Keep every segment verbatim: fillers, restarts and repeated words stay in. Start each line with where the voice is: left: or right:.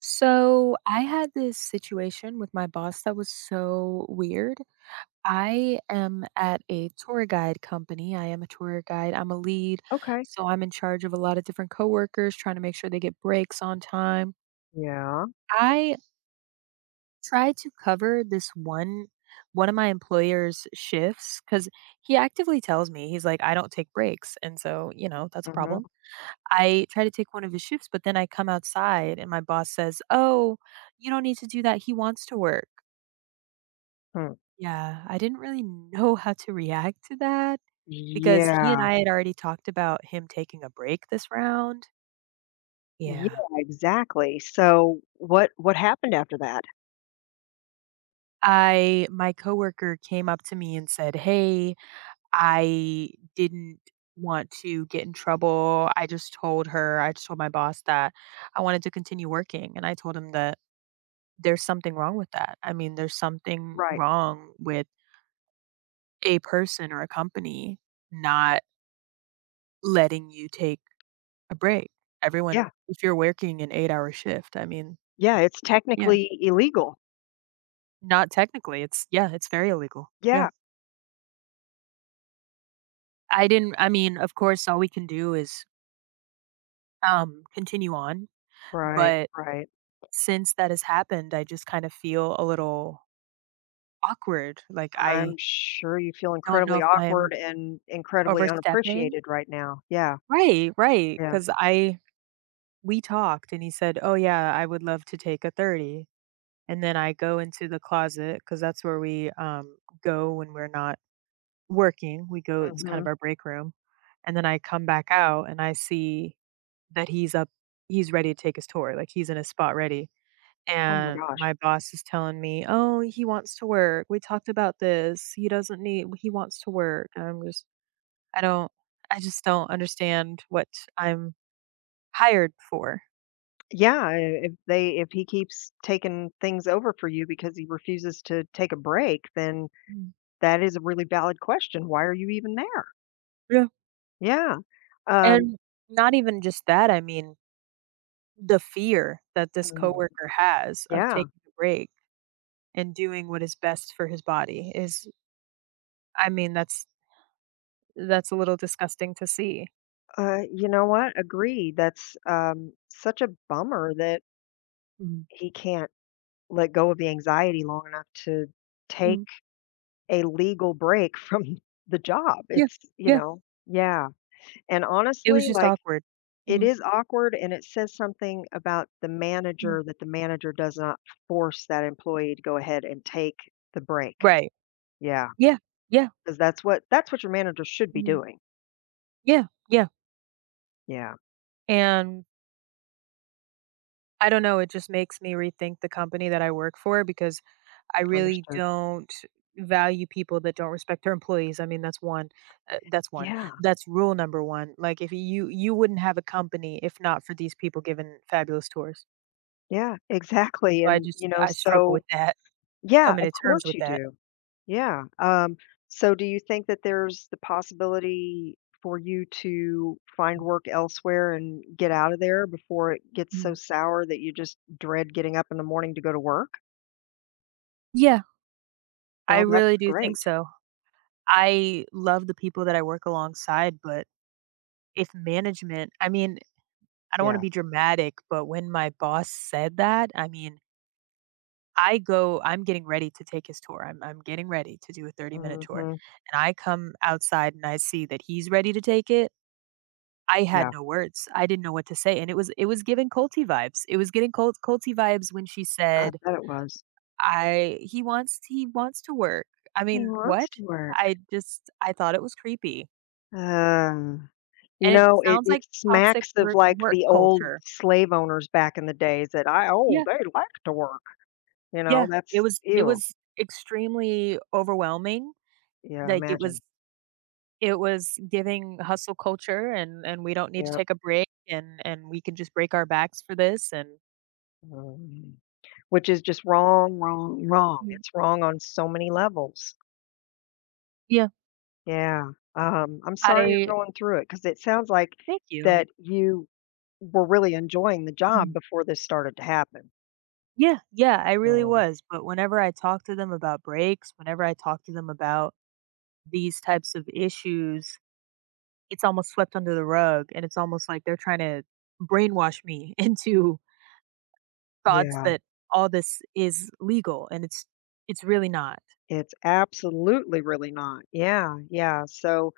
right: So I had this situation with my boss that was so weird. I am at a tour guide company. I am a tour guide. I'm a lead.
left: Okay.
right: So I'm in charge of a lot of different coworkers, trying to make sure they get breaks on time.
left: Yeah.
right: I tried to cover this one one of my employer's shifts cuz he actively tells me he's like, "I don't take breaks." And so, you know, that's a
left: Mhm.
right: problem. I try to take one of his shifts, but then I come outside and my boss says, "Oh, you don't need to do that. He wants to work."
left: Hmm.
right: Yeah, I didn't really know how to react to that because he and
left: Yeah.
right: I had already talked about him taking a break this round.
left: Yeah,
right: Yeah.
left: exactly. So what what happened after that?
right: I My coworker came up to me and said, "Hey, I didn't want to get in trouble. I just told her, I just told my boss that I wanted to continue working." And I told him that there's something wrong with that. I mean, there's something
left: Right.
right: wrong with a person or a company not letting you take a break. Everyone,
left: Yeah.
right: if you're working an eight hour shift, I mean,
left: Yeah, it's
right: yeah,
left: technically illegal.
right: not technically. It's, yeah, it's very illegal. Yeah.
left: Yeah.
right: I didn't, I mean, of course, all we can do is um, continue on.
left: Right.
right: But
left: Right.
right: since that has happened, I just kind of feel a little awkward. Like,
left: I'm
right: I
left: sure you feel
right: don't know
left: incredibly
right: if I'm
left: awkward and incredibly
right: overstepping.
left: unappreciated right now. Yeah.
right: Right, right.
left: Yeah.
right: Cause I, we talked and he said, "Oh, yeah, I would love to take a thirty." And then I go into the closet because that's where we, um, go when we're not working. We go, it's kind
left: Mhm.
right: of our break room, and then I come back out and I see that he's up he's ready to take his tour, like, he's in his spot ready,
left: Oh my
right: and
left: gosh.
right: my boss is telling me, "Oh, he wants to work. We talked about this. He doesn't need he wants to work." And I'm just, I don't, I just don't understand what I'm hired for.
left: Yeah, i- if they if he keeps taking things over for you because he refuses to take a break, then
right: Mm.
left: that is a really valid question. Why are you even there?
right: Yeah.
left: Yeah. um
right: And not even just that, I mean, the fear that this
left: Mm.
right: coworker has of
left: Yeah,
right: taking a break and doing what is best for his body is, I mean, that's that's a little disgusting to see.
left: uh, you know what? Agreed, that's, um, such a bummer that
right: Mhm.
left: he can't let go of the anxiety long enough to take
right: Mhm.
left: a legal break from the job,
right: Yeah,
left: it's you
right: yeah,
left: know Yeah, and
right: it was
left: honestly,
right: just
left: like,
right: awkward.
left: it
right: Mhm,
left: is awkward, and it says something about the
right: mhm.
left: manager that the manager does not force that employee to go ahead and take the break,
right: Right.
left: yeah,
right: Yeah, yeah.
left: because that's what that's what your manager should be
right: Mhm.
left: doing.
right: Yeah, yeah,
left: Yeah,
right: and I don't know, it just makes me rethink the company that I work for because I really
left: understood.
right: don't value people that don't respect their employees. I mean, that's one. Uh, that's one.
left: Yeah.
right: That's rule number one. Like, if you, you wouldn't have a company if not for these people giving fabulous tours.
left: Yeah, exactly,
right: So I
left: and,
right: just
left: you know,
right: I struggle
left: so
right: with that,
left: Yeah,
right: coming
left: of
right: to terms
left: course
right: with
left: you
right: that.
left: do. Yeah, um, so do you think that there's the possibility for you to find work elsewhere and get out of there before it gets so
right: Mhm.
left: sour that you just dread getting up in the morning to go to work?
right: Yeah. I
left: Well, that's
right: really do think
left: great.
right: so. I love the people that I work alongside, but if management, I mean, I don't wanna
left: Yeah.
right: be dramatic, but when my boss said that, I mean, I go, I'm getting ready to take his tour. I'm I'm getting ready to do a thirty-minute tour,
left: Mhm.
right: and I come outside and I see that he's ready to take it. I had
left: Yeah,
right: no words. I didn't know what to say, and it was it was giving Colty vibes. It was getting Col Colty vibes when she
left: I
right: said,
left: bet it was.
right: "I, he wants he wants to work." I
left: He
right: mean,
left: wants
right: what?
left: to work.
right: I just I thought it was creepy,
left: Uh, you
right: and it
left: know, it
right: sounds like
left: it
right: toxic
left: smacks of,
right: work
left: like,
right: work
left: the old
right: culture.
left: slave owners back in the days that I, "Oh,
right: Yeah,
left: they like to work." You know,
right: yeah. It
left: that's
right: was it
left: ew.
right: was extremely overwhelming,
left: Yeah,
right: like, it
left: imagine.
right: was, it was giving hustle culture and and we don't need to
left: Yeah.
right: take a break and and we can just break our backs for this. And
left: Mm. Which is just wrong, wrong, wrong.
right: yeah.
left: It's wrong on so many levels.
right: Yeah.
left: Yeah. Um, I'm sorry
right: I
left: you're going through it because it sounds like
right: Thank you.
left: that you were really enjoying the job
right: Mhm.
left: before this started to happen.
right: Yeah, yeah, I really
left: Um,
right: was, but whenever I talk to them about breaks, whenever I talk to them about these types of issues, it's almost swept under the rug and it's almost like they're trying to brainwash me into thoughts
left: yeah.
right: that all this is legal, and it's it's really not.
left: It's absolutely really not. Yeah, yeah. So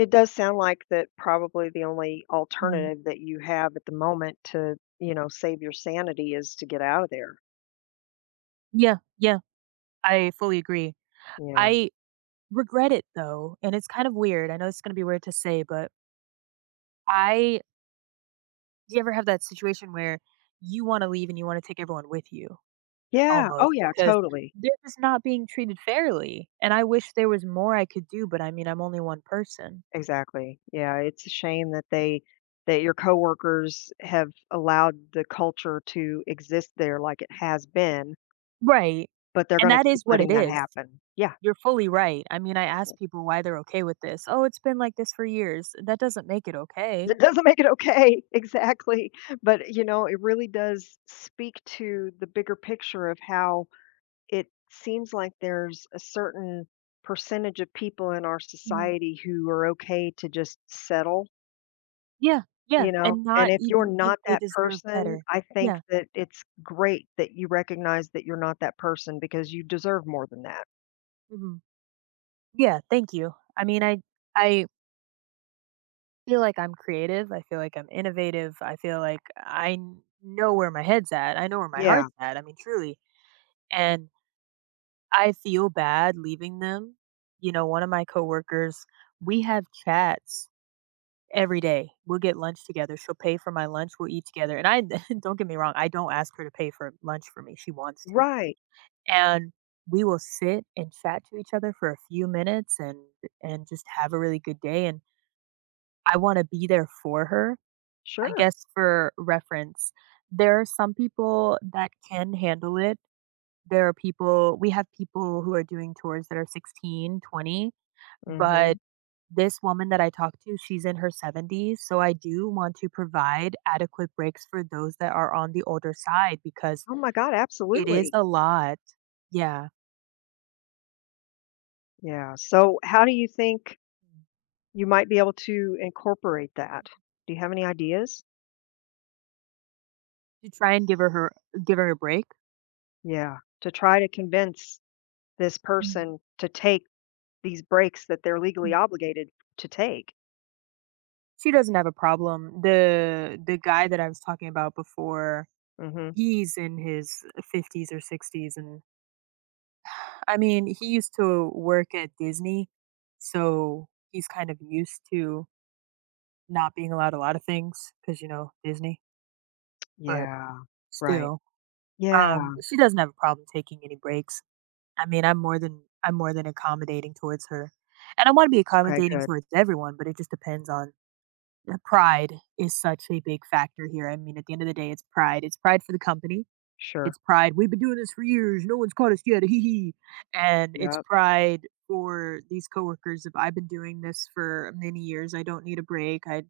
left: it does sound like that probably the only
right: Mhm.
left: alternative that you have at the moment to, you know, save your sanity is to get out of there.
right: Yeah, yeah, I fully agree.
left: Yeah.
right: I regret it though, and it's kind of weird. I know it's gonna be weird to say, but, I do you ever have that situation where you wanna leave and you wanna take everyone with you
left: Yeah. Oh,
right: almost
left: yeah,
right: because
left: totally.
right: they're just not being treated fairly, and I wish there was more I could do, but I mean, I'm only one person.
left: Exactly. Yeah, it's a shame that they that your coworkers have allowed the culture to exist there like it has been,
right: Right,
left: but they're
right: and
left: gonna
right: that
left: keep
right: is what
left: letting
right: it
left: that
right: is.
left: happen. Yeah.
right: You're fully right. I mean, I ask people why they're okay with this. "Oh, it's been like this for years." That doesn't make it okay.
left: That doesn't make it okay. Exactly. But, you know, it really does speak to the bigger picture of how it seems like there's a certain percentage of people in our
right: Mhm.
left: society who are okay to just settle.
right: Yeah, yeah,
left: You know,
right: and
left: and
right: not
left: if you're
right: even
left: not
right: think they
left: that
right: deserve
left: person,
right: better.
left: I think
right: Yeah,
left: that it's great that you recognize that you're not that person because you deserve more than that.
right: mhm. Yeah, thank you. I mean, I I feel like I'm creative. I feel like I'm innovative. I feel like I n- know where my head's at. I know where my
left: Yeah,
right: heart's at. I mean, truly. And I feel bad leaving them. You know, one of my coworkers, we have chats every day. We'll get lunch together. She'll pay for my lunch. We'll eat together. And I don't get me wrong, I don't ask her to pay for lunch for me. She wants to.
left: right.
right: And we will sit and chat to each other for a few minutes and and just have a really good day, and I wanna be there for her. I
left: Sure.
right: guess for reference, there are some people that can handle it. There are people We have people who are doing tours that are sixteen, twenty.
left: Mhm.
right: But this woman that I talked to, she's in her seventies, so I do want to provide adequate breaks for those that are on the older side because
left: Oh my god,
right: it is
left: absolutely.
right: a lot. Yeah.
left: Yeah, so how do you think you might be able to incorporate that? Do you have any ideas?
right: To try and give her her give her a break.
left: Yeah, to try to convince this
right: Mhm.
left: person to take these breaks that they're legally
right: Mm.
left: obligated to take.
right: She doesn't have a problem. The the guy that I was talking about before,
left: Mhm.
right: he's in his fifties or sixties, and I mean, he used to work at Disney, so he's kind of used to not being allowed a lot of things, because, you know, Disney, but
left: Yeah, right.
right: still,
left: Yeah.
right: um, she doesn't have a problem taking any breaks. I mean, I'm more than I'm more than accommodating towards her, and I wanna be
left: Okay,
right: accommodating
left: good.
right: towards everyone, but it just depends on, uh, pride is such a big factor here. I mean, at the end of the day, it's pride. It's pride for the company.
left: Sure.
right: It's pride, "We've been doing this for years, no one's caught us yet, hee hee." And it's
left: Yep.
right: pride for these coworkers of, "I've been doing this for many years, I don't need a break, I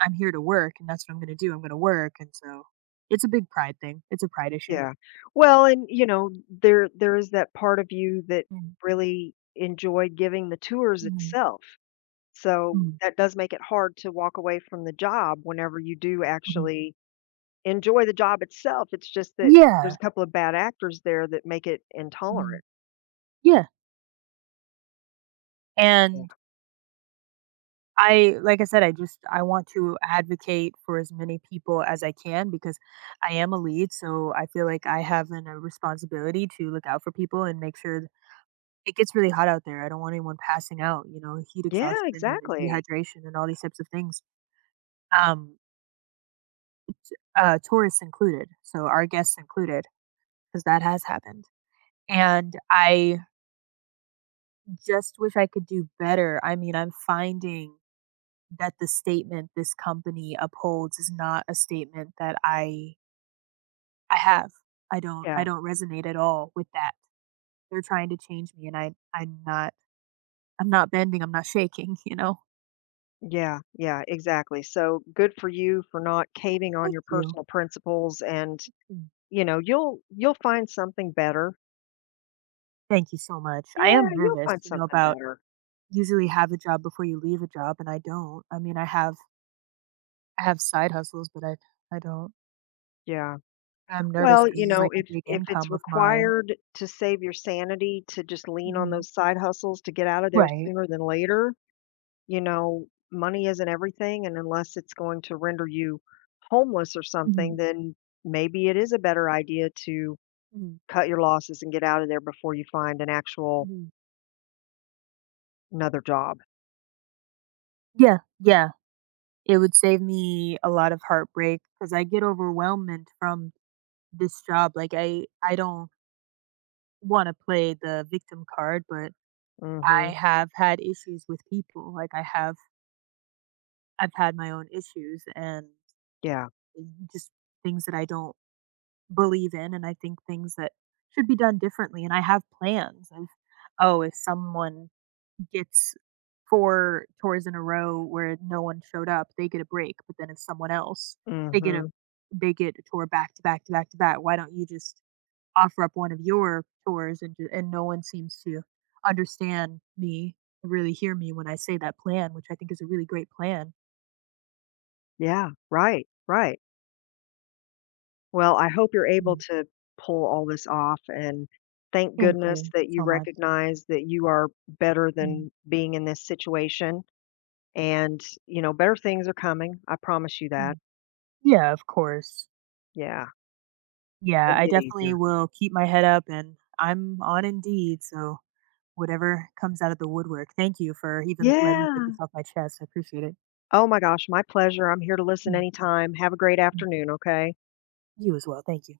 right: I'm here to work, and that's what I'm gonna do, I'm gonna work," and so it's a big pride thing, it's a pride issue.
left: Yeah. Well, and you know, there there is that part of you that
right: Mm,
left: really enjoyed giving the tours
right: mhm,
left: itself. So
right: mm,
left: that does make it hard to walk away from the job whenever you do
right: mhm.
left: actually enjoy the job itself. It's just that there's
right: Yeah.
left: a couple of bad actors there that make it
right: Mhm.
left: intolerant.
right: Yeah,
left: Yeah.
right: and I like I said, I just I want to advocate for as many people as I can because I am a lead, so I feel like I have an a responsibility to look out for people and make sure. It gets really hot out there. I don't want anyone passing out, you know, heat
left: Yeah,
right: exhaustion and
left: exactly.
right: dehydration and all these types of things, um, uh, tourists included, so our guests included, because that has happened, and I just wish I could do better. I mean, I'm finding that the statement this company upholds is not a statement that I I have. I don't I
left: Yeah.
right: don't resonate at all with that. They're trying to change me, and I I'm not, I'm not bending, I'm not shaking, you know?
left: Yeah, yeah, exactly. So good for you for not caving on
right: Thank
left: your
right: you.
left: personal principles and, you know, you'll you'll find something better.
right: Thank you so much. I
left: Yeah,
right: am
left: you'll
right: nervous,
left: find
right: you know,
left: something
right: about,
left: better.
right: usually have a job before you leave a job, and I don't. I mean, I have I have side hustles, but I I don't.
left: Yeah.
right: I'm nervous nervous
left: Well, you
right: because it's,
left: know,
right: like, a
left: if
right: big
left: if it's
right: income of mine.
left: required to save your sanity to just lean on
right: Mhm.
left: those side hustles to get out of there
right: Right.
left: sooner than later, you know, money isn't everything, and unless it's going to render you homeless or something,
right: Mhm.
left: then maybe it is a better idea to
right: Mhm.
left: cut your losses and get out of there before you find an actual
right: Mhm.
left: another job.
right: Yeah, yeah. It would save me a lot of heartbreak because I get overwhelmed from this job. Like, I I don't wanna play the victim card, but
left: Mhm.
right: I have had issues with people. Like, I have I've had my own issues, and
left: Yeah.
right: just things that I don't believe in, and I think things that should be done differently, and I have plans of, oh, if someone gets four tours in a row where no one showed up, they get a break, but then if someone else, they get a
left: Mhm.
right: they get a tour back to back to back to back, why don't you just offer up one of your tours? And ju and no one seems to understand me, really hear me when I say that plan, which I think is a really great plan.
left: Yeah, right. Right. Well, I hope you're able
right: Mm.
left: to pull all this off, and thank
right: Thank
left: goodness
right: you
left: that you
right: so much.
left: recognize that you are better
right: Mm,
left: than being in this situation, and, you know, better things are coming, I promise you that.
right: mm. Yeah, of course.
left: Yeah,
right: Yeah,
left: it'll
right: I
left: get
right: definitely
left: easier.
right: will keep my head up and I'm on Indeed, so whatever comes out of the woodwork. Thank you for even letting me get this
left: Yeah.
right: off my chest. I appreciate it.
left: Oh my gosh, my pleasure, I'm here to listen
right: Mm,
left: anytime. Have a great
right: mm.
left: afternoon, okay?
right: You as well. Thank you.